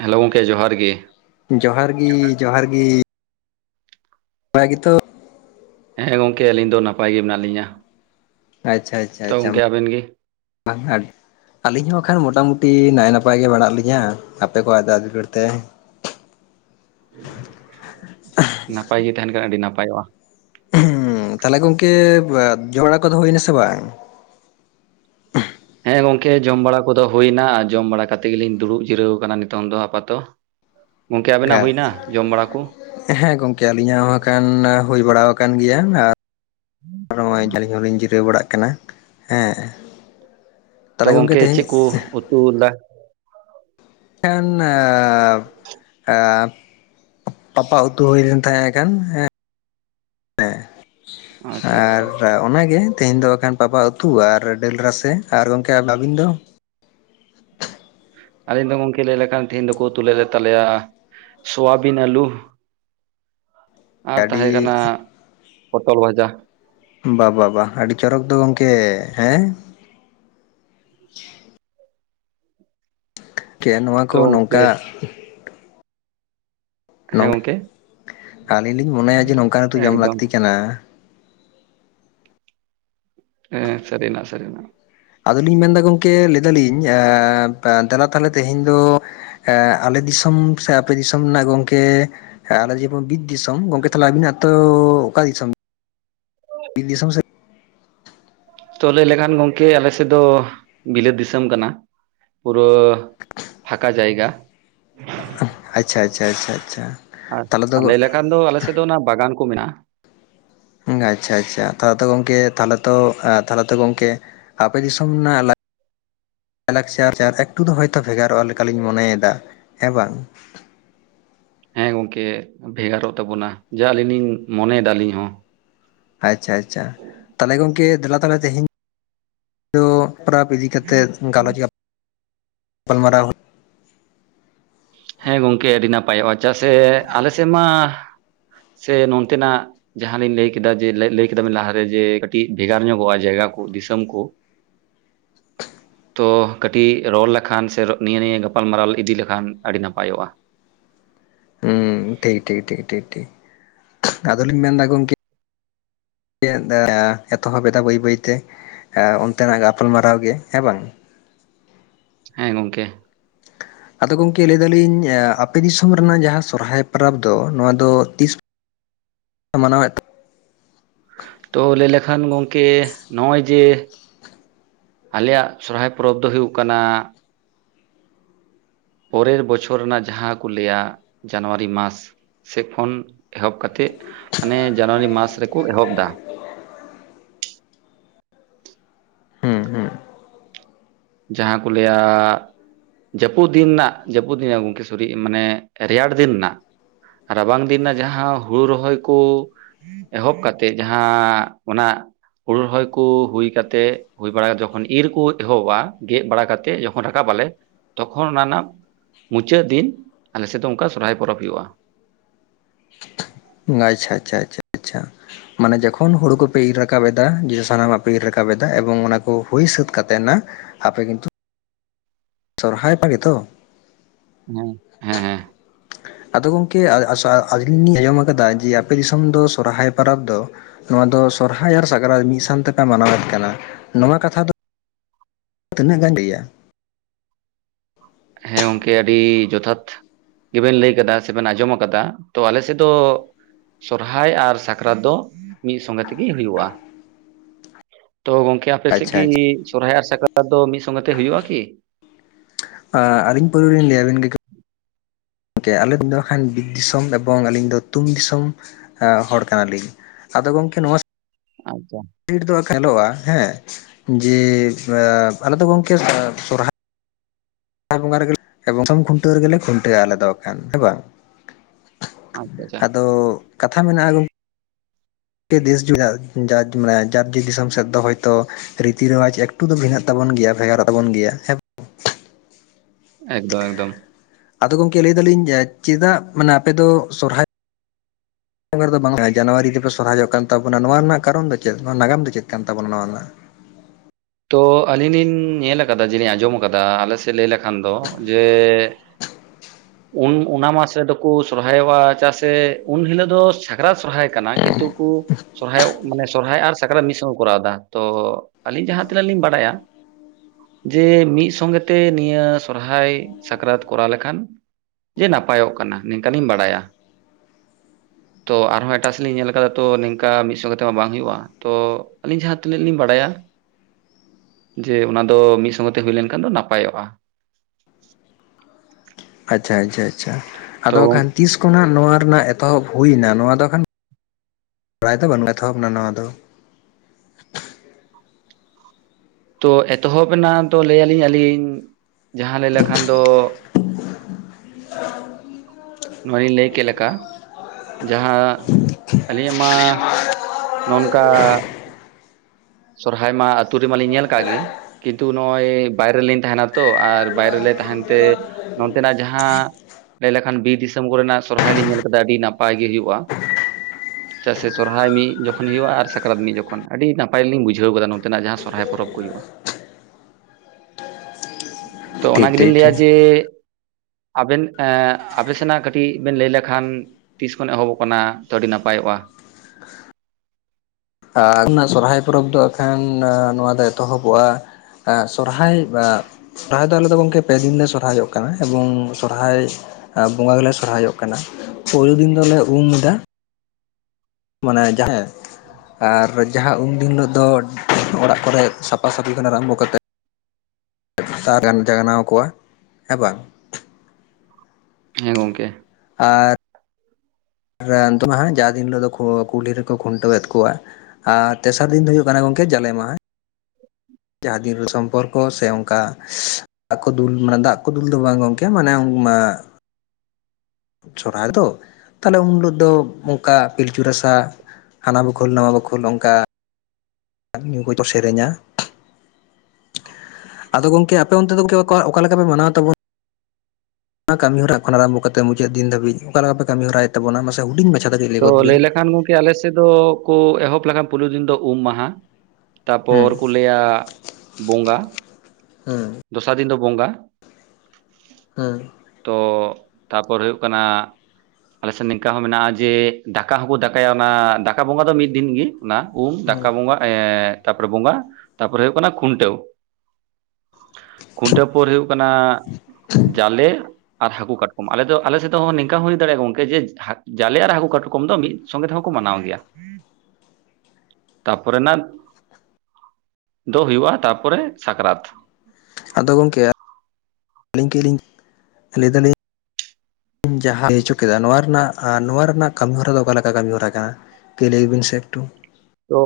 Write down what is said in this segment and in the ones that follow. Hello ᱜᱚᱝᱠᱮ ᱡᱚᱦᱟᱨ ᱜᱮ ᱡᱚᱦᱟᱨ ᱜᱤ ᱡᱚᱦᱟᱨ ᱜᱤ [unintelligible] ᱜᱤᱛᱚ ᱦᱮᱸ ᱜᱚᱝᱠᱮ ᱟᱹᱞᱤᱧ ᱫᱚ ᱱᱟᱯᱟᱭ ᱜᱮ ᱢᱮᱱᱟᱜ ᱞᱤᱧᱟᱹ ᱟᱪᱪᱷᱟ ᱟᱪᱪᱷᱟ ᱛᱚ ᱟᱪᱪᱷᱟ ᱜᱚᱝᱠᱮ ᱟᱵᱤᱱ ᱜᱮ ᱵᱟᱝ [unintelligible] ᱟᱹᱞᱤᱧ ᱦᱚᱸ ᱠᱷᱟᱡ ᱢᱚᱴᱟᱢᱩᱴᱤ ᱱᱟᱭ ᱱᱟᱯᱟᱭ ᱜᱮ ᱵᱟᱲᱟᱜ ᱞᱤᱧᱟᱹ ᱟᱯᱮ ᱠᱚᱣᱟᱜ ᱫᱟᱭᱟ ᱫᱩᱞᱟᱹᱲ ᱛᱮ ᱱᱟᱯᱟᱭ ᱜᱮ ᱛᱟᱦᱮᱱ ᱠᱟᱱᱟ ᱟᱹᱰᱤ ᱱᱟᱯᱟᱭᱚᱜ-ᱟ᱾ [unintelligible] ᱛᱟᱦᱚᱞᱮ ᱜᱚᱝᱠᱮ ᱡᱷᱚᱜᱽᱲᱟ ᱠᱚᱫᱚ ᱦᱩᱭᱱᱟ ᱥᱮ ᱵᱟᱝ ᱦᱮᱸ ᱜᱚᱝᱠᱮ ᱡᱚᱢ ᱵᱟᱲᱟ ᱠᱚᱫᱚ ᱦᱩᱭᱱᱟ ᱡᱚᱢ ᱵᱟᱲᱟ ᱠᱟᱛᱮᱜ ᱜᱮᱞᱤᱧ ᱫᱩᱲᱩᱵ ᱡᱤᱨᱟᱹᱣ ᱟᱠᱟᱱᱟ ᱱᱤᱛᱚᱝ ᱫᱚ ᱟᱯᱟᱛᱚ ᱜᱚᱝᱠᱮ ᱟᱵᱮᱱᱟᱜ ᱦᱩᱭᱱᱟ ᱡᱚᱢ ᱵᱟᱲᱟ ᱠᱚ ᱦᱮᱸ ᱜᱚᱝᱠᱮ ᱟᱹᱞᱤᱧᱟᱜ ᱦᱚᱸ ᱠᱷᱟᱱ ᱦᱩᱭ ᱵᱟᱲᱟᱣ ᱟᱠᱟᱱ ᱜᱮᱭᱟ ᱱᱚᱜ-ᱚᱭ ᱟᱹᱞᱤᱧ ᱦᱚᱸ ᱞᱤᱧ ᱡᱤᱨᱟᱹᱣ ᱵᱟᱲᱟᱜ ᱠᱟᱱᱟ ᱦᱮᱸ ᱛᱚ ᱛᱟᱦᱚᱞᱮ ᱜᱚᱝᱠᱮ ᱛᱮᱦᱮᱧ ᱪᱮᱫ ᱠᱚ ᱩᱛᱩ ᱫᱟᱠ ᱴᱷᱮᱱᱮ [unintelligible] ᱯᱟᱯᱟᱜ ᱩᱛᱩ ᱦᱳᱭ ᱞᱮᱱ ᱛᱟᱦᱮᱸᱟ ᱦᱟᱠᱷᱟᱱ ᱦᱮᱸ ᱟᱪᱪᱷᱟ ᱟᱨ ᱟᱪᱪᱷᱟ ᱚᱱᱟᱜᱮ ᱛᱮᱦᱮᱧ ᱫᱚ ᱦᱟᱜ ᱠᱷᱟᱱ ᱯᱟᱯᱟᱜ ᱩᱛᱩ ᱟᱨ ᱰᱟᱹᱞ ᱨᱟᱥᱮ ᱟᱨ ᱜᱚᱝᱠᱮ ᱟᱵᱤᱱ ᱫᱚ ᱟᱞᱤᱧ ᱫᱚ ᱜᱚᱝᱠᱮ ᱞᱟᱹᱭ ᱞᱮᱠᱷᱟᱱ ᱛᱮᱦᱮᱧ ᱫᱚᱠᱚ ᱩᱛᱩ ᱞᱮᱫ ᱛᱟᱞᱮᱭᱟ ᱥᱳᱣᱟᱵᱤᱱ ᱟᱞᱩ ᱟᱨ ᱛᱟᱦᱮᱸᱠᱟᱱᱟ ᱟᱹᱰᱤ ᱯᱚᱴᱚᱞ ᱵᱷᱟᱡᱟ ᱵᱟ ᱵᱟ ᱵᱟ ᱟᱹᱰᱤ ᱪᱚᱨᱚᱠ ᱫᱚ ᱜᱚᱢᱠᱮ ᱦᱮᱸ ᱠᱮ ᱱᱚᱣᱟ ᱛᱚ ᱠᱚ ᱜᱚᱝᱠᱮ ᱱᱚᱝᱠᱟ ᱦᱮᱸ ᱜᱚᱝᱠᱮ ᱟᱹᱞᱤᱧ ᱞᱤᱧ ᱢᱚᱱᱮᱭᱟ ᱡᱮ ᱱᱚᱝᱠᱟᱱ ᱩᱛᱩ ᱡᱚᱢ ᱮᱠᱫᱚᱢ ᱞᱟᱹᱠᱛᱤ ᱠᱟᱱᱟ ᱦᱮᱸ ᱥᱟᱹᱨᱤᱱᱟᱜ ᱥᱟᱹᱨᱤᱱᱟᱜ ᱟᱫᱚᱞᱤᱧ ᱢᱮᱱᱫᱟ ᱜᱚᱢᱠᱮ ᱞᱟᱹᱭ ᱫᱟᱞᱤᱧ ᱮ ᱫᱮᱞᱟ ᱛᱟᱦᱞᱮ ᱛᱮᱦᱮᱧ ᱫᱚ ᱮ ᱟᱞᱮ ᱫᱤᱥᱚᱢ ᱥᱮ ᱟᱯᱮ ᱫᱤᱥᱚᱢ ᱨᱮᱱᱟᱜ ᱜᱚᱢᱠᱮ ᱦᱮᱸ ᱟᱞᱮ ᱡᱮᱵᱚᱱ ᱵᱤᱨ ᱫᱤᱥᱚᱢ ᱜᱚᱝᱠᱮ ᱛᱟᱦᱞᱮ ᱟᱵᱤᱱᱟᱜ ᱛᱚ ᱚᱠᱟ ᱫᱤᱥᱚᱢ ᱵᱤᱨ ᱫᱤᱥᱚᱢ ᱛᱚ ᱞᱟᱹᱭ ᱞᱮᱠᱷᱟᱱ ᱜᱚᱢᱠᱮ ᱟᱞᱮ ᱥᱮᱫ ᱫᱚ ᱵᱤᱞᱟᱹᱛ ᱫᱤᱥᱚᱢ ᱠᱟᱱᱟ ᱯᱩᱨᱟᱹ ᱯᱷᱟᱠᱟ ᱡᱟᱭᱜᱟ ᱟᱪᱪᱷᱟ ᱟᱪᱪᱷᱟ ᱟᱪᱪᱷᱟ ᱟᱪᱪᱷᱟ ᱛᱟᱦᱚᱞᱮ ᱫᱚ ᱟᱨ ᱞᱟᱹᱭ ᱞᱮᱠᱷᱟᱱ ᱫᱚ ᱟᱞᱮ ᱥᱮᱫ ᱫᱚ ᱚᱱᱟ ᱵᱟᱜᱟᱱ ᱠᱚ ᱢᱮᱱᱟᱜ-ᱟ ᱦᱟᱸ ᱟᱪᱪᱷᱟ ᱟᱪᱪᱷᱟ ᱛᱟᱦᱚᱞᱮ ᱛᱚ ᱜᱚᱝᱠᱮ ᱛᱟᱦᱚᱞᱮ ᱛᱚ ᱛᱟᱦᱚᱞᱮ ᱛᱚ ᱜᱚᱝᱠᱮ ᱟᱯᱮ ᱫᱤᱥᱚᱢ ᱨᱮᱱᱟᱜ ᱞᱟᱭ-ᱞᱟᱠᱪᱟᱨ ᱮᱠᱴᱩ ᱫᱚ ᱦᱚᱭᱛᱚ ᱵᱷᱮᱜᱟᱨᱚᱜ-ᱟ ᱞᱮᱠᱟᱞᱤᱧ ᱢᱚᱱᱮᱭᱮᱫᱟ ᱦᱮᱸ ᱵᱟᱝ ᱦᱮᱸ ᱜᱚᱝᱠᱮ ᱵᱷᱮᱜᱟᱨᱚᱜ ᱛᱟᱵᱚᱱᱟ ᱡᱟ ᱟᱹᱞᱤᱧ ᱞᱤᱧ ᱢᱚᱱᱮᱭᱮᱫᱟ ᱟᱹᱞᱤᱧ ᱦᱚᱸ ᱟᱪᱪᱷᱟ ᱟᱪᱪᱷᱟ ᱛᱟᱦᱞᱮ ᱜᱚᱝᱠᱮ ᱫᱮᱞᱟ ᱛᱟᱦᱞᱮ ᱛᱮᱦᱮᱧ ᱫᱚ ᱯᱟᱨᱟᱯ ᱤᱫᱤ ᱛᱮ ᱜᱟᱞᱚᱪ ᱜᱟᱞᱚᱪ [inaudible] ᱜᱟᱯᱟᱞᱢᱟᱨᱟᱣ ᱦᱮᱸ ᱜᱚᱢᱠᱮ ᱟᱹᱰᱤ ᱱᱟᱯᱟᱭᱚᱜ-ᱟ ᱪᱮᱫᱟᱜ ᱥᱮ ᱟᱞᱮ ᱥᱮᱫ ᱢᱟ ᱥᱮ ᱱᱚᱱᱛᱮᱱᱟᱜ ᱡᱟᱦᱟᱸ ᱞᱤᱧ ᱞᱟᱹᱭ ᱠᱮᱫᱟ ᱡᱮ ᱞᱟᱹᱭ ᱠᱮᱫᱟ ᱵᱮᱱ ᱞᱟᱦᱟᱨᱮ ᱡᱮ ᱠᱟᱹᱴᱤᱡ ᱵᱷᱮᱜᱟᱨ ᱧᱚᱜᱚᱜ-ᱟ ᱡᱟᱭᱜᱟ ᱠᱚ ᱫᱤᱥᱚᱢ ᱠᱚ [unintelligible] ᱛᱚ ᱠᱟᱹᱴᱤᱡ ᱨᱚᱲ ᱞᱮᱠᱷᱟᱱ ᱥᱮ ᱱᱤᱭᱟᱹ ᱱᱤᱭᱟᱹ ᱜᱟᱯᱟᱞᱢᱟᱨᱟᱣ ᱤᱫᱤ ᱞᱮᱠᱷᱟᱱ ᱟᱹᱰᱤ ᱱᱟᱯᱟᱭᱚᱜ-ᱟ ᱦᱩᱸ ᱴᱷᱤᱠ ᱴᱷᱤᱠ ᱴᱷᱤᱠ ᱴᱷᱤᱠ ᱴᱷᱤᱠ ᱟᱫᱚᱞᱤᱧ ᱢᱮᱱᱫᱟ ᱜᱚᱢᱠᱮ [unintelligible] ᱮᱛᱚᱦᱚᱵ ᱮᱫᱟ ᱵᱟᱹᱭ ᱵᱟᱹᱭᱛᱮ ᱦᱮᱸ ᱚᱱᱛᱮᱱᱟᱜ ᱜᱟᱯᱟᱞᱢᱟᱨᱟᱣ ᱜᱮ ᱦᱮᱸ ᱵᱟᱝ ᱦᱮᱸ ᱜᱚᱢᱠᱮ ᱟᱫᱚ ᱜᱚᱝᱠᱮ ᱞᱟᱹᱭ ᱮ ᱫᱟᱞᱤᱧ ᱟᱯᱮ ᱫᱤᱥᱚᱢ ᱨᱮᱱᱟᱜ ᱡᱟᱦᱟᱸ ᱥᱚᱨᱦᱟᱭ ᱯᱚᱨᱚᱵᱽ ᱫᱚ ᱱᱚᱣᱟ ᱫᱚ ᱛᱤᱥ ᱢᱟᱱᱟᱣ ᱮᱫ ᱛᱚ ᱞᱟᱹᱭ ᱞᱮᱠᱷᱟᱱ ᱜᱚᱢᱠᱮ ᱱᱚᱜ-ᱚᱭ ᱡᱮ ᱟᱞᱮᱭᱟᱜ ᱥᱚᱨᱦᱟᱭ ᱯᱚᱨᱚᱵᱽ ᱫᱚ ᱦᱳᱭᱳᱜ ᱠᱟᱱᱟ ᱯᱚᱨᱮᱨ ᱵᱚᱪᱷᱚᱨ ᱨᱮᱱᱟᱜ ᱡᱟᱦᱟ ᱠᱚ ᱞᱟᱹᱭᱟ ᱡᱟᱱᱩᱣᱟᱨᱤ ᱢᱟᱥ ᱥᱮᱫ ᱠᱷᱚᱱ ᱮᱦᱚᱵ ᱠᱟᱛᱮᱫ ᱢᱟᱱᱮ ᱡᱟᱱᱩᱣᱟᱨᱤ ᱢᱟᱥ ᱨᱮᱠᱚ ᱮᱦᱚᱵ ᱮᱫᱟ ᱦᱩᱸ ᱦᱩᱸ ᱡᱟᱦᱟ ᱠᱚ ᱞᱟᱹᱭᱟ ᱡᱟᱹᱯᱩᱫ ᱫᱤᱱ ᱨᱮᱱᱟᱜ ᱡᱟᱹᱯᱩᱫ ᱫᱤᱱ ᱜᱚᱢᱠᱮ ᱥᱚᱨᱤ ᱢᱟᱱᱮ ᱨᱮᱭᱟᱲ ᱫᱤᱱ ᱨᱮᱱᱟᱜ ᱨᱟᱵᱟᱝ ᱫᱤᱱ ᱨᱮᱱᱟᱜ ᱡᱟᱦᱟ ᱦᱳᱲᱳ ᱨᱚᱦᱚᱭ ᱠᱳ ᱮᱦᱚᱵ ᱠᱟᱛᱮ ᱡᱟᱦᱟ ᱚᱱᱟ ᱦᱳᱲᱳ ᱨᱚᱦᱚᱭ ᱠᱚ ᱦᱩᱭ ᱠᱟᱛᱮᱜ ᱦᱩᱭ ᱵᱟᱲᱟ ᱠᱟᱛᱮ ᱡᱚᱠᱷᱚᱱ ᱤᱨ ᱠᱚ ᱮᱦᱚᱵᱟ ᱜᱮᱜ ᱵᱟᱲᱟ ᱠᱟᱛᱮ ᱡᱚᱠᱷᱚᱱ ᱨᱟᱠᱟᱵᱟᱞᱮ ᱛᱚᱠᱷᱚᱱ ᱚᱱᱟ ᱨᱮᱱᱟᱜ ᱢᱩᱪᱟᱹᱜ ᱫᱤᱱ ᱟᱞᱮᱥᱮᱫ ᱫᱚ ᱚᱝᱠᱟ ᱥᱚᱨᱦᱟᱭ ᱯᱚᱨᱚᱵᱽ ᱦᱳᱭᱳᱜ-ᱟ ᱟᱪᱪᱷᱟ ᱟᱪᱪᱷᱟ ᱟᱪᱪᱷ ᱢᱟᱱᱮ ᱡᱚᱠᱷᱚᱱ ᱦᱳᱲᱩ ᱠᱚᱯᱮ ᱤᱨ ᱨᱟᱠᱟᱵ ᱮᱫᱟ ᱡᱚᱛᱚ ᱥᱟᱱᱟᱢᱟᱜ ᱯᱮ ᱤᱨ ᱨᱟᱠᱟᱵ ᱮᱫᱟ ᱮᱵᱚᱝ ᱚᱱᱟ ᱠᱚ ᱦᱩᱭ ᱥᱟᱹᱛ ᱠᱟᱛᱮᱫ ᱱᱟ ᱦᱟᱯᱮ ᱠᱤᱱᱛᱩ ᱥᱚᱨᱦᱟᱭ ᱯᱟ ᱜᱮᱛᱚ ᱦᱮᱸ ᱦᱮᱸ ᱦᱮᱸ ᱟᱫᱚ ᱜᱚᱝᱠᱮ ᱟᱹᱞᱤᱧ ᱞᱤᱧ ᱟᱸᱡᱚᱢ ᱠᱟᱫᱟ ᱡᱮ ᱟᱯᱮ ᱫᱤᱥᱚᱢ ᱫᱚ ᱥᱚᱨᱦᱟᱭ ᱯᱟᱨᱟᱵᱽ ᱫᱚ ᱱᱚᱣᱟ ᱫᱚ ᱥᱚᱨᱦᱟᱭ ᱟᱨ ᱥᱟᱠᱽᱨᱟᱛ ᱢᱤᱫ ᱥᱟᱶ ᱛᱮᱯᱮ ᱢᱟᱱᱟᱣᱮᱫ ᱠᱟᱱᱟ ᱱᱚᱣᱟ ᱠᱟᱛᱷᱟ ᱫᱚ ᱛᱤᱱᱟᱹᱜ ᱜᱟᱱ ᱜᱮᱭᱟ ᱾ ᱦᱮᱸ ᱜᱚᱢᱠᱮ ᱟᱹᱰᱤ ᱡᱚᱛᱷᱟᱛ, ᱜᱮᱵᱮᱱ ᱞᱟᱹᱭ ᱠᱟᱫᱟ ᱥᱮᱵᱮᱱ ᱟᱸᱡᱚᱢ ᱠᱟᱫᱟ ᱛᱚ ᱟᱞᱮ ᱥᱮᱫ ᱫᱚ ᱥᱚᱨᱦᱟᱭ ᱟᱨ ᱥᱟᱠᱨᱟᱛ ᱫᱚ ᱢᱤᱫ ᱥᱚᱸᱜᱮ ᱛᱮᱜᱮ ᱦᱩᱭᱩᱜᱼᱟ ᱛᱚ ᱜᱚᱝᱠᱮ ᱟᱯᱮ ᱥᱮᱫ ᱟᱪᱪᱷᱟ ᱟᱪᱪᱷᱟ ᱜᱮᱠᱤ ᱥᱚᱨᱦᱟᱭ ᱟᱨ ᱥᱟᱠᱨᱟᱛ ᱫᱚ ᱢᱤᱫ ᱥᱚᱸᱜᱮ ᱛᱮ ᱦᱩᱭᱩᱜᱼᱟ ᱠᱤ? ᱟ ᱟ. ᱞᱤᱧ ᱯᱟᱨᱤᱞᱤᱧ ᱞᱟᱹᱭᱟ ᱟᱵᱤᱱ ᱜᱮ ᱠᱮ ᱟᱞᱮ ᱫᱚ ᱵᱤᱨ ᱫᱤᱥᱚᱢ ᱮᱵᱚᱝ ᱟᱹᱞᱤᱧ ᱫᱚ ᱛᱩᱢ ᱫᱤᱥᱚᱢ ᱦᱚᱲ ᱠᱟᱱᱟᱞᱤᱧ ᱾ ᱟᱫᱚ ᱜᱚᱝᱠᱮ ᱱᱚᱣᱟ ᱟᱪᱪᱷᱟ, ᱵᱤᱴ ᱫᱚ ᱧᱮᱞᱚᱜ-ᱟ ᱦᱮᱸ ᱡᱮ ᱟᱞᱮ ᱫᱚ ᱜᱚᱝᱠᱮ ᱥᱚᱨᱦᱟ ᱟᱨᱭ ᱵᱚᱸᱜᱟ ᱨᱮᱜᱮ ᱞᱮ ᱮᱵᱚᱝ ᱠᱷᱩᱱᱴᱟᱹᱣ ᱨᱮᱜᱮ ᱠᱷᱩᱱᱴᱟᱹᱜ-ᱟ ᱾ ᱟᱞᱮ ᱫᱚ ᱠᱷᱟᱱ ᱦᱮᱸ ᱵᱟᱝ ᱟᱪᱪᱷᱟ ᱟᱪᱪᱷᱟ ᱟᱫᱚ ᱠᱟᱛᱷᱟ ᱢᱮᱱᱟᱜᱼᱟ ᱜᱚᱝᱠᱮ, ᱛᱮ ᱫᱮᱥ ᱡᱩ [unintelligible] ᱡᱟᱪ ᱢᱟᱱᱮ ᱡᱟᱨᱡᱮᱨ ᱫᱤᱥᱚᱢ ᱥᱮᱫ ᱫᱚ ᱦᱚᱭᱛᱚ ᱨᱤᱛᱤ ᱨᱮᱣᱟᱡᱽ ᱮᱠ ᱴᱩ ᱫᱚ ᱵᱷᱤᱱᱟᱹᱜ ᱛᱟᱵᱚᱱ ᱜᱮᱭᱟ ᱵᱷᱮᱜᱟᱨ ᱛᱟᱵᱚᱱ ᱜᱮᱭᱟ ᱾ ᱮᱠᱫᱚᱢ ᱮᱠᱫᱚᱢ ᱾ ᱟᱫᱚ ᱜᱚᱝᱠᱮ ᱞᱟᱹᱭ ᱫᱟᱞᱤᱧ ᱪᱮᱫᱟᱜ ᱢᱟᱱᱮ ᱟᱯᱮ ᱫᱚ ᱥᱚᱦᱨᱟᱭ [inaudible] ᱫᱚ ᱵᱟᱝ ᱡᱟᱱᱩᱟᱨᱤ ᱫᱚᱯᱮ ᱥᱚᱨᱦᱟᱭᱚᱜ ᱠᱟᱱ [unintelligible] ᱡᱟᱱᱣᱟᱨᱤ ᱨᱮᱯᱮ ᱥᱚᱦᱨᱟᱭᱚᱜ ᱠᱟᱱ ᱛᱟᱵᱚᱱᱟ ᱱᱚᱣᱟ ᱨᱮᱱᱟᱜ ᱠᱟᱨᱚᱱ ᱫᱚ ᱪᱮᱫ ᱱᱚᱣᱟ ᱱᱟᱜᱟᱢ ᱫᱚ ᱪᱮᱫ ᱠᱟᱱ ᱛᱟᱵᱚᱱᱟ ᱱᱚᱣᱟ ᱨᱮᱱᱟᱜ ᱛᱚ ᱟᱞᱤᱧ ᱞᱤᱧ ᱧᱮᱞ ᱟᱠᱟᱫᱟ ᱡᱮᱞᱤᱧ ᱟᱸᱡᱚᱢ ᱟᱠᱟᱫᱟ ᱟᱞᱮ ᱥᱮᱫ ᱞᱟᱹᱭ ᱞᱮᱠᱷᱟᱱ ᱫᱚ ᱡᱮ ᱩᱱ ᱚᱱᱟ ᱢᱟᱥ ᱨᱮᱫᱚ ᱠᱚ ᱥᱚᱦᱨᱟᱭᱚᱜᱼᱟ ᱪᱟᱜ ᱥᱮ ᱩᱱᱦᱤᱞᱟᱹᱜ ᱫᱚ ᱥᱟᱠᱨᱟᱛ ᱥᱚᱦᱨᱟᱭ ᱠᱟᱱᱟ ᱠᱤᱛᱩ ᱠᱩ ᱥᱚᱦᱨᱟᱭᱚᱜ ᱢᱟᱱᱮ ᱥᱚᱦᱨᱟᱭ ᱟᱨ ᱥᱟᱠᱨᱟᱛ ᱢᱤᱫ ᱥᱟᱶ ᱠᱚᱨᱟᱣ ᱫᱟ ᱛᱚ ᱟᱹᱞᱤᱧ ᱡᱟᱦᱟᱸ ᱛᱤᱱᱟᱹᱜ ᱞᱤᱧ ᱵᱟᱰᱟᱭᱟ ᱡᱮ ᱢᱤᱫ ᱥᱚᱸᱜᱮᱛᱮ ᱱᱤᱭᱟᱹ ᱥᱚᱦᱨᱟᱭ ᱥᱟᱠᱨᱟᱛ ᱠᱚᱨᱟᱣ ᱞᱮᱠᱷᱟᱱ ᱾ ᱡᱮ ᱱᱟᱯᱟᱭᱚᱜ ᱠᱟᱱᱟ ᱱᱤᱝᱠᱟᱞᱤᱧ ᱵᱟᱲᱟᱭᱟ ᱾ ᱛᱚ ᱟᱨᱦᱚᱸ ᱮᱴᱟᱜ ᱥᱮᱫ ᱨᱮᱞᱤᱧ ᱧᱮᱞ ᱟᱠᱟᱫᱟ ᱛᱚ ᱱᱚᱝᱠᱟ ᱢᱤᱫ ᱥᱚᱸᱜᱮ ᱛᱮᱢᱟ ᱵᱟᱝ ᱦᱩᱭᱩᱜᱼᱟ ᱾ ᱛᱚ ᱟᱹᱞᱤᱧ ᱡᱟᱦᱟᱸ ᱛᱤᱱᱟᱹᱜ ᱞᱤᱧ ᱵᱟᱲᱟᱭᱟ ᱾ ᱡᱮ ᱚᱱᱟ ᱫᱚ ᱢᱤᱫ ᱥᱚᱸᱜᱮ ᱛᱮ ᱦᱩᱭ ᱞᱮᱱᱠᱷᱟᱱ ᱫᱚ ᱱᱟᱯᱟᱭᱚᱜᱼᱟ ᱾ ᱟᱪᱪᱷᱟ ᱟᱪᱪᱷᱟ ᱟᱪᱪᱷᱟ ᱛᱚ ᱟᱫᱚ ᱠᱷᱟᱱ ᱛᱤᱥ ᱠᱷᱚᱱᱟᱜ ᱱᱚᱣᱟ ᱨᱮᱱᱟᱜ ᱮᱛᱚᱦᱚᱵ ᱦᱩᱭ ᱮᱱᱟ ᱱᱚᱣᱟ ᱫᱚ ᱠᱷᱟᱱ ᱵᱟᱲᱟᱭ ᱫᱚ ᱵᱟᱹᱱᱩᱜ ᱮᱛᱚᱦᱚᱵ ᱮᱱᱟ ᱱᱚᱣᱟ ᱫᱚ ᱛᱚ ᱮᱛᱚᱦᱚᱵ ᱮᱱᱟ ᱫᱚ ᱞᱟᱹᱭᱟᱞᱤᱧ ᱟᱹᱞᱤᱧ ᱡᱟᱦᱟᱸ ᱞᱟᱹᱭ ᱞᱮᱠᱷᱟᱱ ᱫᱚ ᱱᱚᱣᱟ ᱞᱤᱧ ᱞᱟᱹᱭ ᱠᱮᱫ ᱞᱮᱠᱟ ᱡᱟᱦᱟᱸ ᱟᱹᱞᱤᱧᱟᱜᱼᱢᱟ ᱾ ᱱᱚᱱᱝᱠᱟ ᱥᱚᱨᱦᱟᱭ ᱢᱟ ᱟᱹᱛᱩ ᱨᱮᱢᱟ ᱞᱤᱧ ᱧᱮᱞ ᱠᱟᱜ ᱜᱮ ᱠᱤᱱᱛᱩ ᱱᱚᱜᱼᱚᱭ ᱵᱟᱭᱨᱮᱞᱤᱧ ᱛᱟᱦᱮᱱᱟ ᱛᱚ ᱟᱨ ᱵᱟᱭᱨᱮ ᱞᱮ ᱛᱟᱸᱦᱮᱱ ᱛᱮ ᱾ ᱱᱚᱱᱛᱮᱱᱟᱜ ᱡᱟᱦᱟᱸ ᱞᱟᱹᱭ ᱞᱮᱠᱷᱟᱱ ᱵᱤᱨ ᱫᱤᱥᱚᱢ ᱠᱚᱨᱮᱱᱟᱜ ᱥᱚᱦᱨᱟᱭ ᱞᱤᱧ ᱧᱮᱞ ᱠᱮᱫᱟ ᱟᱹᱰᱤ ᱱᱟᱯᱟᱭ ᱜᱮ ᱦᱩᱭᱩᱜ-ᱟ ᱾ ᱪᱟᱜ ᱥᱮ ᱥᱚᱦᱨᱟᱭ ᱢᱤᱫ ᱡᱚᱠᱷᱚᱱ ᱦᱩᱭᱩᱜᱼᱟ ᱟᱨ ᱥᱟᱠᱨᱟᱛ ᱢᱤᱫ ᱡᱚᱠᱷᱚᱱ ᱟᱹᱰᱤ ᱱᱟ ᱯᱟᱭ ᱞᱤᱧ ᱵᱩᱡᱷᱟᱹᱣ ᱠᱟᱫᱟ ᱱᱚᱛᱮᱱᱟᱜ ᱡᱟᱦᱟᱸ ᱥᱚᱦᱨᱟᱭ ᱯᱚᱨᱚᱵᱽ ᱠᱚ ᱦᱩᱭᱩᱜᱼᱟ ᱾ ᱛᱚ ᱚᱱᱟ ᱴᱷᱤᱠ ᱴᱷᱤᱠ ᱜᱮᱞᱤᱧ ᱞᱟᱹᱭᱟ ᱴᱷᱤᱠ ᱡᱮ ᱟᱵᱮᱱ ᱟᱯᱮ ᱥᱮᱱᱟᱜ ᱠᱟᱹᱴᱤᱡ ᱵᱮᱱ ᱞᱟᱹᱭ ᱞᱮᱠᱷᱟᱱ ᱛᱤᱥ ᱠᱷᱚᱱ ᱮᱦᱚᱵᱚᱜ ᱠᱟᱱᱟ ᱛᱚ ᱟᱹᱰᱤ ᱱᱟᱯᱟᱭᱚᱜᱼᱟ ᱾ ᱟᱨ ᱱᱟᱜ ᱥᱚᱦᱨᱟᱭ ᱯᱚᱨᱚᱵᱽ ᱫᱚ ᱮᱠᱷᱟᱱ ᱱᱚᱣᱟ ᱫᱚ ᱮᱛᱚᱦᱚᱵᱚᱜᱼᱟ ᱾ ᱥᱚᱨᱦᱟᱭ [unintelligible] ᱥᱚᱨᱦᱟᱭ ᱫᱚ ᱟᱞᱮ ᱫᱚ ᱜᱚᱢᱠᱮ ᱯᱮ ᱫᱤᱱᱞ ᱥᱚᱨᱦᱟᱭᱚᱜ ᱠᱟᱱᱟ ᱮᱵᱚᱝ ᱥᱚᱨᱦᱟᱭ ᱵᱚᱸᱜᱟ ᱜᱮᱞᱮ ᱥᱚᱨᱦᱟᱭᱚᱜ ᱠᱟᱱᱟ ᱯᱩᱭᱞᱳ ᱫᱤᱱ ᱫᱚᱞᱮ ᱩᱢ ᱮᱫᱟ ᱢᱟᱱᱮ [unintelligible] ᱟᱨ ᱡᱟᱦᱟᱸ ᱩᱢ ᱫᱤᱱ ᱦᱤᱞᱳᱜ ᱫᱚ ᱚᱲᱟᱜ ᱠᱚᱨᱮ ᱥᱟᱯᱷᱟ ᱥᱟᱹᱯᱷᱤ ᱠᱷᱚᱱ ᱟᱨᱟᱢᱵᱚ ᱠᱟᱛᱮᱜ ᱟᱨ ᱡᱟᱜᱟᱣᱱᱟ ᱠᱚᱣᱟ ᱦᱮᱸ ᱵᱟᱝ ᱦᱮᱸ ᱜᱚᱢᱠᱮ ᱾ ᱟᱫ ᱨᱟᱱ ᱛᱚᱱᱟ ᱦᱟᱸᱜ ᱡᱟ ᱫᱤᱱ ᱞᱚᱜ ᱫᱚᱠᱚ ᱠᱩᱞᱦᱤ ᱠᱷᱩᱱᱴᱟᱹᱣᱮᱫ ᱠᱚᱣᱟ ᱟᱨ ᱛᱮᱥᱟᱨ ᱫᱤᱱ ᱫᱚ ᱦᱩᱭᱩᱜ ᱠᱟᱱᱟ ᱜᱚᱢᱠᱮ ᱡᱟᱞᱮ ᱢᱟᱦᱟ ᱡᱟᱦᱟᱸ ᱫᱤᱱᱨᱮ ᱥᱚᱢᱯᱚᱨᱠᱚ ᱥᱮ ᱚᱱᱠᱟ ᱫᱟᱜ ᱠᱚ ᱫᱩᱞ ᱢᱟᱱᱮ ᱫᱟᱜ ᱠᱚ ᱫᱩᱞ ᱫᱚ ᱵᱟᱝ ᱜᱚᱢᱠᱮ ᱢᱟᱱᱮ ᱥᱚᱨᱚᱦᱟᱭ ᱨᱮᱫᱚ ᱛᱟᱦᱞᱮ ᱩᱱ ᱦᱤᱞᱳᱜ ᱫᱚ ᱚᱱᱠᱟ ᱯᱤᱞᱪᱩ ᱨᱟᱥᱟ ᱦᱟᱱᱟ ᱵᱟᱠᱷᱳᱞ ᱱᱟᱣᱟ ᱵᱟᱠᱷᱳᱞ ᱚᱱᱠᱟ ᱧᱩ ᱠᱚ ᱫᱚ ᱥᱮᱨᱮᱧᱟ ᱟᱫᱚ ᱜᱚᱝᱠᱮ ᱟᱯᱮ ᱚᱱᱛᱮ ᱫᱚ ᱚᱠᱟ ᱞᱮᱠᱟ ᱯᱮ ᱢᱟᱱᱟᱣᱟ ᱛᱟᱵᱚ ᱚᱱᱟ ᱠᱟᱹᱢᱤ ᱦᱚᱨᱟ ᱠᱷᱚᱱ ᱟᱨᱟᱢᱵᱚ ᱠᱟᱛᱮ ᱢᱩᱪᱟᱹᱫ ᱫᱤᱱ ᱫᱷᱟᱹᱵᱤᱡ ᱚᱠᱟ ᱞᱮᱠᱟ ᱯᱮ ᱠᱟᱹᱢᱤ ᱦᱚᱨᱟᱮᱫ ᱛᱟᱵᱚᱱᱟ ᱢᱟᱥᱮ ᱦᱩᱰᱤᱧ ᱢᱟᱪᱷᱟ ᱛᱮ ᱠᱟᱹᱡ ᱛᱚ ᱜᱚᱫ ᱞᱟᱹᱭ ᱵᱤᱱ ᱞᱮᱠᱷᱟᱱ ᱜᱚᱢᱠᱮ ᱟᱞᱮ ᱥᱮᱫ ᱫᱚ ᱠᱚ ᱮᱦᱚᱵ ᱞᱮᱠᱷᱟᱱ ᱯᱳᱞᱳ ᱫᱤᱱ ᱫᱚ ᱩᱢ ᱢᱟᱦᱟ ᱛᱟᱯᱚᱨ ᱦᱩᱸ ᱠᱚ ᱞᱟᱹᱭᱟ ᱵᱚᱸᱜᱟ ᱦᱩᱸ ᱫᱚᱥᱟᱨ ᱫᱤᱱ ᱫᱚ ᱵᱚᱸᱜᱟ ᱦᱩᱸ ᱛᱚ ᱛᱟᱯᱚᱨ ᱦᱩᱭᱩᱜ ᱠᱟᱱᱟ ᱟᱞᱮᱥᱮᱫ ᱱᱤᱝᱠᱟ ᱦᱚᱸ ᱢᱮᱱᱟᱜᱼᱟ ᱡᱮ ᱫᱟᱠᱟ ᱦᱚᱸᱠᱚ ᱫᱟᱠᱟᱭᱟ ᱚᱱᱟ ᱫᱟᱠᱟ ᱵᱚᱸᱜᱟ ᱫᱚ ᱢᱤᱫ ᱫᱤᱱ ᱜᱮ ᱚᱱᱟ ᱩᱢ ᱫᱟᱠᱟ ᱦᱩᱸ ᱵᱚᱸᱜᱟ ᱛᱟᱯᱚᱨᱮ ᱵᱚᱸᱜᱟ ᱛᱟᱯᱚᱨᱮ ᱦᱩᱭᱩᱜ ᱠᱟᱱᱟ ᱠᱷᱩᱱᱴᱟᱹᱣ ᱠᱷᱩᱱᱴᱟᱹᱣ ᱯᱚᱨᱮ ᱦᱩᱭᱩᱜ ᱠᱟᱱᱟ ᱡᱟᱞᱮ ᱟᱨ ᱦᱟᱹᱠᱩ ᱠᱟᱴᱠᱚᱢ ᱟᱞᱮ ᱫᱚ ᱟᱞᱮ ᱥᱮᱫ ᱫᱚ ᱦᱚᱸ ᱱᱤᱝᱠᱟ ᱦᱚᱸ ᱦᱩᱭ ᱫᱟᱲᱮᱭᱟᱜᱼᱟ ᱜᱚᱢᱠᱮ ᱡᱮ ᱡᱟᱞᱮ ᱟᱨ ᱦᱟᱹᱠᱩ ᱠᱟᱴᱠᱚᱢ ᱫᱚ ᱢᱤᱫ ᱥᱚᱸᱜᱮ ᱛᱮ ᱦᱚᱸ ᱠᱚ ᱢᱟᱱᱟᱣ ᱜᱮᱭᱟ ᱛᱟᱯᱚᱨᱮ ᱱᱟᱜ ᱫᱚ ᱦᱩᱭᱩᱜᱼᱟ ᱛᱟᱯᱚᱨᱮ ᱥᱟᱠᱨᱟᱛ ᱟᱫᱚ ᱜᱚᱢᱠᱮ [inaudible] ᱞᱟᱹᱭ ᱫᱟᱞᱤᱧ [unintelligible] ᱡᱟᱦᱟᱸ ᱦᱚᱪᱚ ᱠᱮᱫᱟ ᱱᱚᱣᱟ ᱨᱮᱱᱟᱜ ᱱᱚᱣᱟ ᱨᱮᱱᱟᱜ ᱠᱟᱹᱢᱤ ᱦᱚᱨᱟ ᱫᱚ ᱚᱠᱟᱞᱮ ᱠᱟᱹᱢᱤ ᱦᱚᱨᱟ ᱠᱟᱱᱟ ᱞᱟᱹᱭᱵᱤᱱ ᱥᱮ ᱮᱠᱴᱩ ᱛᱚ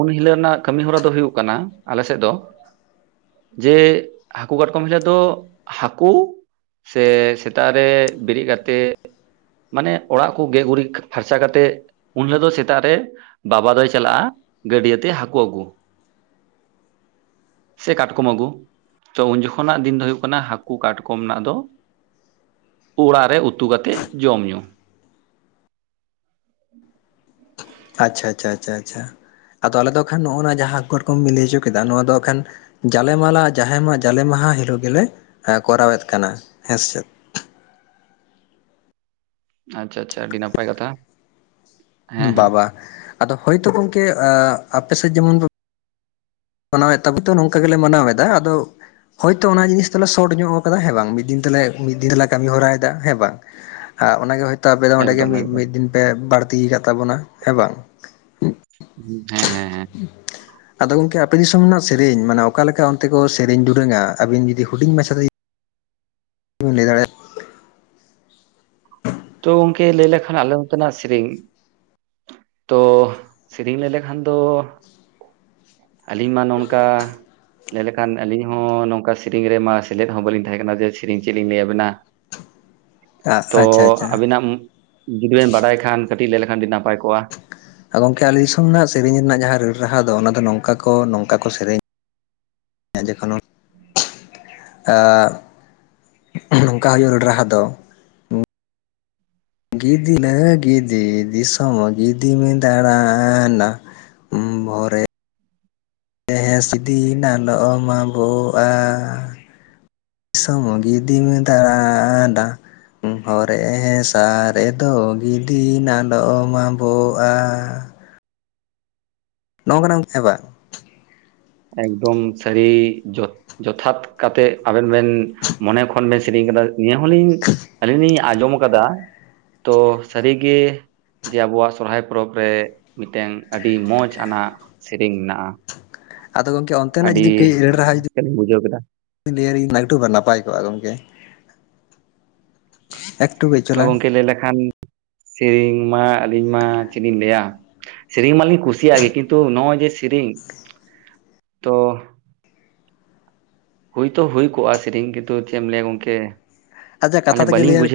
ᱩᱱ ᱦᱤᱞᱳᱜ ᱨᱮᱱᱟᱜ ᱠᱟᱹᱢᱤ ᱦᱚᱨᱟ ᱫᱚ ᱦᱩᱭᱩᱜ ᱠᱟᱱᱟ ᱟᱞᱮ ᱥᱮᱫ ᱫᱚ ᱡᱮ ᱦᱟᱹᱠᱩ ᱠᱟᱴᱠᱚᱢ ᱦᱤᱞᱳᱜ ᱫᱚ ᱦᱟᱹᱠᱩ ᱥᱮ ᱥᱮᱛᱟᱜ ᱨᱮ ᱵᱤᱨᱤᱫ ᱠᱟᱛᱮ ᱢᱟᱱᱮ ᱚᱲᱟᱜ ᱠᱚ ᱜᱮ ᱜᱩᱨᱤᱡ ᱯᱷᱟᱨᱪᱟ ᱠᱟᱛᱮᱫ ᱩᱱ ᱦᱤᱞᱳᱜ ᱫᱚ ᱥᱮᱛᱟᱜ ᱨᱮ ᱵᱟᱵᱟ ᱫᱚᱭ ᱪᱟᱞᱟᱜᱼᱟ ᱜᱟᱹᱰᱭᱟᱹ ᱛᱮ ᱦᱟᱹᱠᱩ ᱟᱹᱜᱩ [inaudible] ᱥᱮ ᱠᱟᱴᱠᱚᱢ ᱟᱹᱜᱩ ᱛᱚ ᱩᱱ ᱡᱚᱠᱷᱚᱱᱟᱜ ᱫᱤᱱ ᱫᱚ ᱦᱩᱭᱩᱜ ᱠᱟᱱᱟ ᱦᱟᱹᱠᱩ ᱠᱟᱴᱠᱚᱢ ᱨᱮᱱᱟᱜ ᱫᱚ ᱚᱲᱟᱜ ᱨᱮ ᱩᱛᱩ ᱠᱟᱛᱮᱫ ᱡᱚᱢᱼᱧᱩ ᱟᱪᱪᱷᱟ ᱟᱪᱪᱷᱟ ᱟᱪᱷᱟ ᱟᱪᱷᱟ ᱟᱫᱚ ᱟᱞᱮ ᱫᱚ ᱟᱠᱷᱟᱱ ᱱᱚ ᱱᱚᱣᱟ ᱡᱟᱦᱟ ᱠᱟᱹᱴᱠᱚᱢ ᱵᱮᱤᱱ ᱞᱟᱹᱭ ᱦᱚᱪᱚ ᱠᱮᱫᱟ ᱱᱚᱣᱟ ᱫᱚ ᱟᱠᱷᱟᱱ ᱡᱟᱞᱮ ᱢᱟᱞᱟ ᱡᱟᱦᱮᱢᱟᱜ ᱡᱟᱞᱮ ᱢᱟᱦᱟ ᱦᱤᱞᱳᱜ ᱜᱮᱞᱮ ᱠᱚᱨᱟᱣᱮᱫ ᱠᱟᱱᱟ ᱦᱮᱸ ᱥᱮ ᱟᱪᱪᱷᱟ ᱟᱪᱪᱷᱟ ᱟᱹᱰᱤ ᱱᱟᱯᱟᱭ ᱠᱟᱛᱷᱟ ᱦᱮᱸ ᱦᱮᱸ ᱵᱟᱵᱟ ᱟᱫᱚ ᱦᱳᱭ ᱛᱚ ᱜᱚᱢᱠᱮ ᱟᱯᱮ ᱥᱮᱫ ᱡᱮᱢᱚᱱ ᱢᱟᱱᱟᱣᱮᱫ ᱛᱟᱵᱚ ᱛᱚ ᱱᱚᱝᱠᱟ ᱜᱮᱞᱮ ᱢᱟᱱᱟᱣ ᱮᱫᱟ ᱟᱫᱚ ᱦᱳᱭᱛᱳ ᱚᱱᱟ ᱡᱤᱱᱤᱥ ᱫᱚᱞᱮ ᱥᱚᱴ ᱧᱚᱜ ᱠᱟᱫᱟ ᱦᱮᱸ ᱵᱟᱝ ᱢᱤᱫ ᱫᱤᱱ ᱛᱮᱞᱮ ᱢᱤᱫ ᱫᱤᱱ ᱛᱮᱞᱮ ᱠᱟᱹᱢᱤ ᱦᱚᱨᱟᱭ ᱫᱟ ᱦᱮᱸ ᱵᱟᱝ ᱟᱜ ᱚᱱᱟᱜᱮ ᱦᱳᱭᱛᱳ ᱟᱯᱮ ᱫᱚ ᱚᱸᱰᱮᱜ ᱮᱠᱫᱚᱢ ᱢᱤᱫ ᱮᱠᱫᱚᱢ ᱢᱤᱫ ᱫᱤᱱ ᱯᱮ ᱵᱟᱹᱲᱛᱤ ᱠᱟᱫ ᱛᱟᱵᱚᱱᱟ ᱦᱮᱸ ᱵᱟᱝ ᱦᱮᱸ ᱦᱮᱸ ᱦᱮᱸ [inaudible] ᱟᱫᱚ ᱜᱚᱝᱠᱮ ᱟᱯᱮ ᱫᱤᱥᱚᱢ ᱨᱮᱱᱟᱜ ᱥᱮᱨᱮᱧ ᱢᱟᱱᱮ ᱚᱠᱟᱠᱟ ᱞᱮᱠᱟ ᱚᱱᱛᱮ ᱠᱚ ᱥᱮᱨᱮᱧ ᱫᱩᱨᱟᱹᱝᱟ ᱟᱵᱤᱱ ᱡᱩᱫᱤ ᱦᱩᱰᱤᱧ ᱢᱟᱪᱷᱟ ᱤᱧ ᱞᱟᱹᱭ ᱫᱟᱲᱮᱼᱟ ᱾ ᱛᱚ ᱜᱚᱝᱠᱮ ᱞᱟᱹᱭ ᱞᱮᱠᱷᱟᱱ ᱟᱞᱮ ᱱᱚᱛᱮᱱᱟᱜ ᱥᱮᱨᱮᱧ ᱛᱚ ᱥᱮᱨᱮᱧ ᱞᱟᱹᱭ ᱞᱮᱠᱷᱟᱱ ᱫᱚ ᱟᱹᱞᱤᱧ ᱢᱟ ᱱᱚᱝᱠᱟ ᱞᱟᱹᱭ ᱞᱮᱠᱷᱟᱱ ᱟᱹᱞᱤᱧ ᱦᱚᱸ ᱱᱚᱝᱠᱟ ᱥᱮᱨᱮᱧ ᱨᱮᱢᱟ ᱥᱮᱞᱮᱫ ᱦᱚᱸ ᱵᱟᱹᱞᱤᱧ ᱛᱟᱦᱮᱸ ᱠᱟᱱᱟ ᱡᱮ ᱥᱮᱨᱮᱧ ᱪᱮᱫᱞᱤᱧ ᱞᱟᱹᱭ ᱟᱵᱮᱱᱟ ᱾ ᱟᱪᱪᱷᱟ ᱟᱪᱪᱷᱟ ᱾ ᱟᱢ, ᱡᱩᱫᱤ ᱵᱮᱱ ᱵᱟᱰᱟᱭ ᱠᱷᱟᱱ ᱠᱟᱹᱴᱤᱡ ᱞᱟᱹᱭ ᱞᱮᱠᱷᱟᱱ ᱟᱹᱰᱤ ᱱᱟᱯᱟᱭ ᱠᱚᱜᱼᱟ ᱾ ᱮ, ᱜᱚᱝᱠᱮ ᱟᱞᱮ ᱫᱤᱥᱚᱢ ᱨᱮᱱᱟᱜ ᱥᱮᱨᱮᱧ ᱨᱮᱱᱟᱜ ᱡᱟᱦᱟᱸ ᱨᱟᱹᱲ ᱨᱟᱦᱟ ᱫᱚ ᱚᱱᱟ ᱫᱚ ᱱᱚᱝᱠᱟ ᱠᱚ ᱱᱚᱝᱠᱟ ᱠᱚ ᱥᱮᱨᱮᱧ ᱦᱮᱸ ᱡᱚᱠᱷᱚᱱ ᱦᱚᱸ ᱱᱚᱝᱠᱟ ᱦᱩᱭᱩᱜ-ᱟ, ᱨᱟᱹᱲ ᱨᱟᱦᱟ ᱫᱚ ᱾ ᱜᱤᱫᱤ ᱞᱟᱹᱜᱤᱫ, ᱜᱤᱫᱤ, ᱫᱤᱥᱚᱢ ᱜᱤᱫᱤᱢ ᱫᱟᱬᱟᱱᱟ ᱵᱷᱚᱨ ᱨᱮ ᱦᱮᱸ, ᱦᱮᱸ, ᱥᱤᱫᱤ ᱱᱟᱞᱚᱢ ᱟᱵᱚᱜᱼᱟ ᱾ ᱫᱤᱥᱚᱢ ᱜᱤᱫᱤᱢ ᱫᱟᱬᱟᱱᱟ ᱾ ᱦᱚᱨᱮ ᱦᱮᱸᱥᱟᱜ ᱨᱮᱫᱚ ᱜᱤᱫᱤ ᱱᱟᱞᱚᱢ ᱟᱵᱚᱜᱼᱟ ᱾ ᱱᱚᱝᱠᱟ ᱱᱟᱢ ᱦᱮᱸ ᱵᱟᱝᱼᱟ ᱾ ᱮᱠᱫᱚᱢ ᱥᱟᱹᱲᱤ ᱡᱚᱷ ᱡᱚᱛᱷᱟᱛ ᱠᱟᱛᱮᱫ ᱟᱵᱮᱱ ᱵᱮᱱ ᱢᱚᱱᱮ ᱠᱷᱚᱱ ᱵᱮᱱ ᱥᱮᱨᱮᱧ ᱟᱠᱟᱫᱟ ᱱᱤᱭᱟᱹ ᱦᱚᱸᱞᱤᱧ ᱟᱹᱞᱤᱧ ᱞᱤᱧ ᱭᱟᱜ ᱟᱸᱡᱚᱢ ᱟᱠᱟᱫᱟ ᱛᱚ, ᱥᱟᱹᱨᱤᱜᱮ ᱡᱮ ᱟᱵᱚᱣᱟᱜ ᱥᱚᱨᱦᱟᱭ ᱯᱚᱨᱚᱵᱽ ᱨᱮ ᱢᱤᱫᱴᱮᱝ, ᱟᱹᱰᱤ ᱢᱚᱸᱡᱽ ᱟᱱᱟᱜ ᱥᱮᱨᱮᱧ ᱢᱮᱱᱟᱜᱼᱟ ᱾ ᱟᱫᱚ ᱜᱚᱢᱠᱮ ᱚᱱᱛ ᱟᱹᱰᱤ ᱨᱟᱹᱥᱠᱟᱹ ᱞᱤᱧ ᱵᱩᱡᱷᱟᱹᱣ ᱠᱮᱫᱟ ᱾ ᱞᱟᱹᱭ ᱟᱹᱞᱤᱧ, ᱚᱠᱴᱩᱵᱟᱨ ᱱᱟᱯᱟᱭ ᱠᱚᱜᱼᱟ ᱜᱚᱝᱠᱮ ᱾ ᱮᱠᱴᱩ ᱵᱮᱪ ᱛᱚ ᱜᱚᱢᱠᱮ ᱞᱟᱹᱭ ᱞᱮᱠᱷᱟᱱ ᱥᱮᱨᱮᱧ ᱢᱟ ᱟᱹᱞᱤᱧ ᱢᱟ ᱪᱮᱫ ᱞᱤᱧ ᱞᱟᱹᱭᱟ ᱾ ᱥᱮᱨᱮᱧ ᱢᱟᱞᱤᱧ ᱠᱩᱥᱤᱭᱟᱜ ᱜᱮ ᱠᱤᱱᱛᱩ ᱱᱚᱜᱼᱚᱭ ᱡᱮ ᱥᱮᱨᱮᱧ ᱛᱚ ᱦᱩᱭᱛᱚ ᱦᱩᱭ ᱠᱚᱜᱼᱟ ᱥᱮᱨᱮᱧ ᱜᱮᱛᱚ ᱪᱮᱫ ᱮᱢ ᱞᱟᱹᱭᱟ ᱜᱚᱝᱠᱮ ᱾ ᱟᱪᱪᱷᱟ ᱠᱟᱛᱷᱟ ᱛᱮᱜᱮ ᱞᱟᱹᱭᱟᱞᱤᱧ,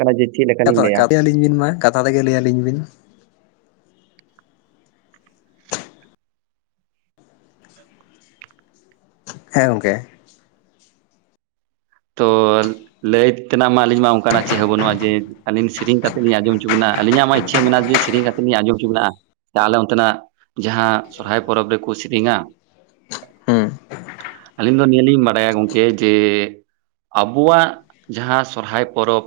ᱠᱟᱱᱟ ᱡᱮ ᱪᱮᱫ ᱞᱮᱠᱟᱞᱤᱧ ᱠᱟᱛᱷᱟ ᱞᱟᱹᱭᱟ ᱠᱟᱫᱮᱭᱟᱞᱤᱧ ᱵᱤᱱ ᱢᱟ, ᱠᱟᱛᱷᱟ ᱛᱮᱜᱮ ᱞᱟᱹᱭ ᱟᱹᱞᱤᱧ ᱵᱤᱱ ᱾ ᱦᱮᱸ ᱜᱚᱝᱠᱮ ᱛᱚ ᱞᱟᱹᱭ ᱛᱮᱱᱟᱜ ᱢᱟ ᱟᱹᱞᱤᱧ ᱢᱟ ᱚᱱᱠᱟᱱᱟᱜ ᱪᱮᱫ ᱦᱚᱸ ᱵᱟᱹᱱᱩᱜᱼᱟ ᱡᱮ ᱟᱹᱞᱤᱧ ᱥᱮᱨᱮᱧ ᱠᱟᱛᱮ ᱞᱤᱧ ᱟᱸᱡᱚᱢ ᱦᱚᱪᱚ ᱵᱤᱱᱟ, ᱟᱹᱞᱤᱧᱟᱜ ᱢᱟ ᱤᱪᱪᱷᱟ ᱢᱮᱱᱟᱜᱼᱟ ᱡᱮ ᱥᱮᱨᱮᱧ ᱠᱟᱛᱮ ᱟᱹᱞᱤᱧ ᱞᱤᱧ ᱟᱸᱡᱚᱢ ᱦᱚᱪᱚ ᱵᱤᱱᱟ ᱦᱟᱜ, ᱛᱟᱦᱚᱞᱮ ᱚᱱᱛᱮᱱᱟᱜ ᱡᱟᱦᱟᱸ ᱥᱚᱨᱦᱟᱭ ᱯᱚᱨᱚᱵᱽ ᱨᱮᱠᱚ ᱥᱮᱨᱮᱧᱟ ᱦᱩᱸ ᱾ ᱟᱹᱞᱤᱧ ᱫᱚ ᱱᱤᱭᱟᱹᱞᱤᱧ ᱵᱟᱰᱟᱭᱟ ᱜᱚᱝᱠᱮ ᱡᱮ ᱟᱵᱚᱣᱟᱜ ᱡᱟᱦᱟᱸ ᱥᱚᱨᱦᱟᱭ ᱯᱚᱨᱚᱵᱽ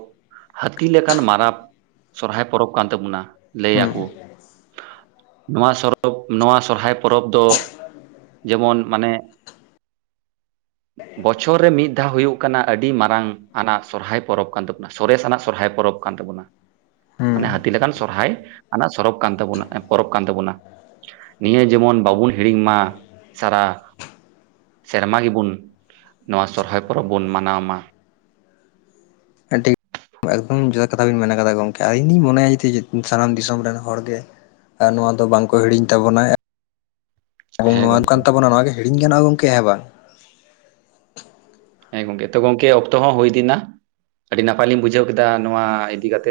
ᱦᱟᱹᱛᱤ ᱞᱮᱠᱟᱱ ᱢᱟᱨᱟᱵ ᱥᱚᱨᱦᱟᱭ ᱯᱚᱨᱚᱵᱽ ᱠᱟᱱ ᱛᱟᱵᱚᱱᱟ ᱦᱩᱸ ᱞᱟᱹᱭᱟᱠᱚ ᱾ ᱱᱚᱣᱟ ᱥᱚᱨᱚᱵᱽ ᱱᱚᱣᱟ ᱥᱚᱨᱦᱟᱭ ᱯᱚᱨᱚᱵᱽ ᱫᱚ ᱡᱮᱢᱚᱱ ᱢᱟᱱᱮ, ᱵᱚᱪᱷᱚᱨ ᱨᱮ ᱢᱤᱫ ᱫᱷᱟᱣ ᱦᱩᱭᱩᱜ ᱱᱚᱝᱠᱟᱱᱟᱜ, ᱟᱹᱰᱤ ᱢᱟᱨᱟᱝ ᱟᱱᱟᱜ ᱥᱚᱨᱦᱟᱭ ᱯᱚᱨᱚᱵᱽ ᱠᱟᱱ ᱛᱟᱵᱚᱱᱟ, ᱥᱚᱨᱮᱥ ᱟᱱᱟᱜ ᱥᱚᱨᱦᱟᱭ ᱯᱚᱨᱚᱵᱽ ᱠᱟᱱ ᱛᱟᱵᱚᱱᱟ ᱾ ᱢᱟᱱᱮ ᱦᱟᱹᱛᱤ ᱦᱩᱸ ᱞᱮᱠᱟᱱ ᱥᱚᱨᱦᱟᱭ ᱟᱱᱟᱜ, ᱥᱚᱨᱚᱵᱽ ᱠᱟᱱ ᱛᱟᱵᱚᱱᱟ ᱦᱮᱸ, ᱯᱚᱨᱚᱵᱽ ᱠᱟᱱ ᱛᱟᱵᱚᱱᱟ ᱾ ᱱᱤᱭᱟᱹ ᱡᱮᱢᱚᱱ ᱵᱟᱵᱚᱱ ᱦᱤᱲᱤᱧ ᱢᱟ ᱥᱟᱨᱟ ᱾ ᱥᱮᱨᱢᱟ ᱜᱮᱵᱩᱱ, ᱱᱚᱣᱟ ᱥᱚᱨᱦᱟᱭ ᱯᱚᱨᱚᱵᱽ ᱵᱚᱱ ᱢᱟᱱᱟᱣ ᱢᱟ ᱾ ᱟᱹᱰᱤᱛ ᱮᱠᱫᱚᱢ ᱡᱚᱛᱚ ᱠᱟᱛᱷᱟ ᱵᱮᱱ ᱢᱮᱱ ᱠᱟᱫᱟ ᱜᱚᱢᱠᱮ, ᱟᱨ ᱤᱧᱫᱩᱧ ᱢᱚᱱᱮᱭᱟ ᱡᱮ ᱛᱤ, ᱥᱟᱱᱟᱢ ᱫᱤᱥᱚᱢ ᱨᱮᱱ ᱦᱚᱲᱜᱮ ᱟᱨ ᱱᱚᱣᱟ ᱫᱚ ᱵᱟᱝᱠᱚ ᱦᱤᱲᱤᱧ ᱛᱟᱵᱚᱱᱟᱭ ᱾ ᱮᱵᱚᱝ ᱦᱮᱸ ᱱᱚᱣᱟ ᱠᱟᱱ ᱜᱚᱝᱠᱮ ᱛᱟᱵᱱᱟᱚ ᱱᱚᱣᱟ ᱜᱮ ᱦᱤᱲᱤᱧ ᱜᱚᱱᱚᱜᱼᱟ ᱜᱚᱝᱠᱮ ᱦᱮᱸ ᱵᱟᱝ ᱾ ᱦᱮᱸ ᱜᱚᱝᱠᱮ, ᱛᱚ ᱜᱚᱝᱠᱮ ᱚᱠᱛᱚ ᱦᱚᱸ ᱦᱩᱭ ᱤᱫᱤᱭᱮᱱᱟ ᱟᱹᱰᱤ ᱱᱟᱯᱟᱭ ᱞᱤᱧ ᱵᱩᱡᱷᱟᱹᱣ ᱠᱮᱫᱟ ᱱᱚᱣᱟ ᱤᱫᱤ ᱠᱟᱛᱮ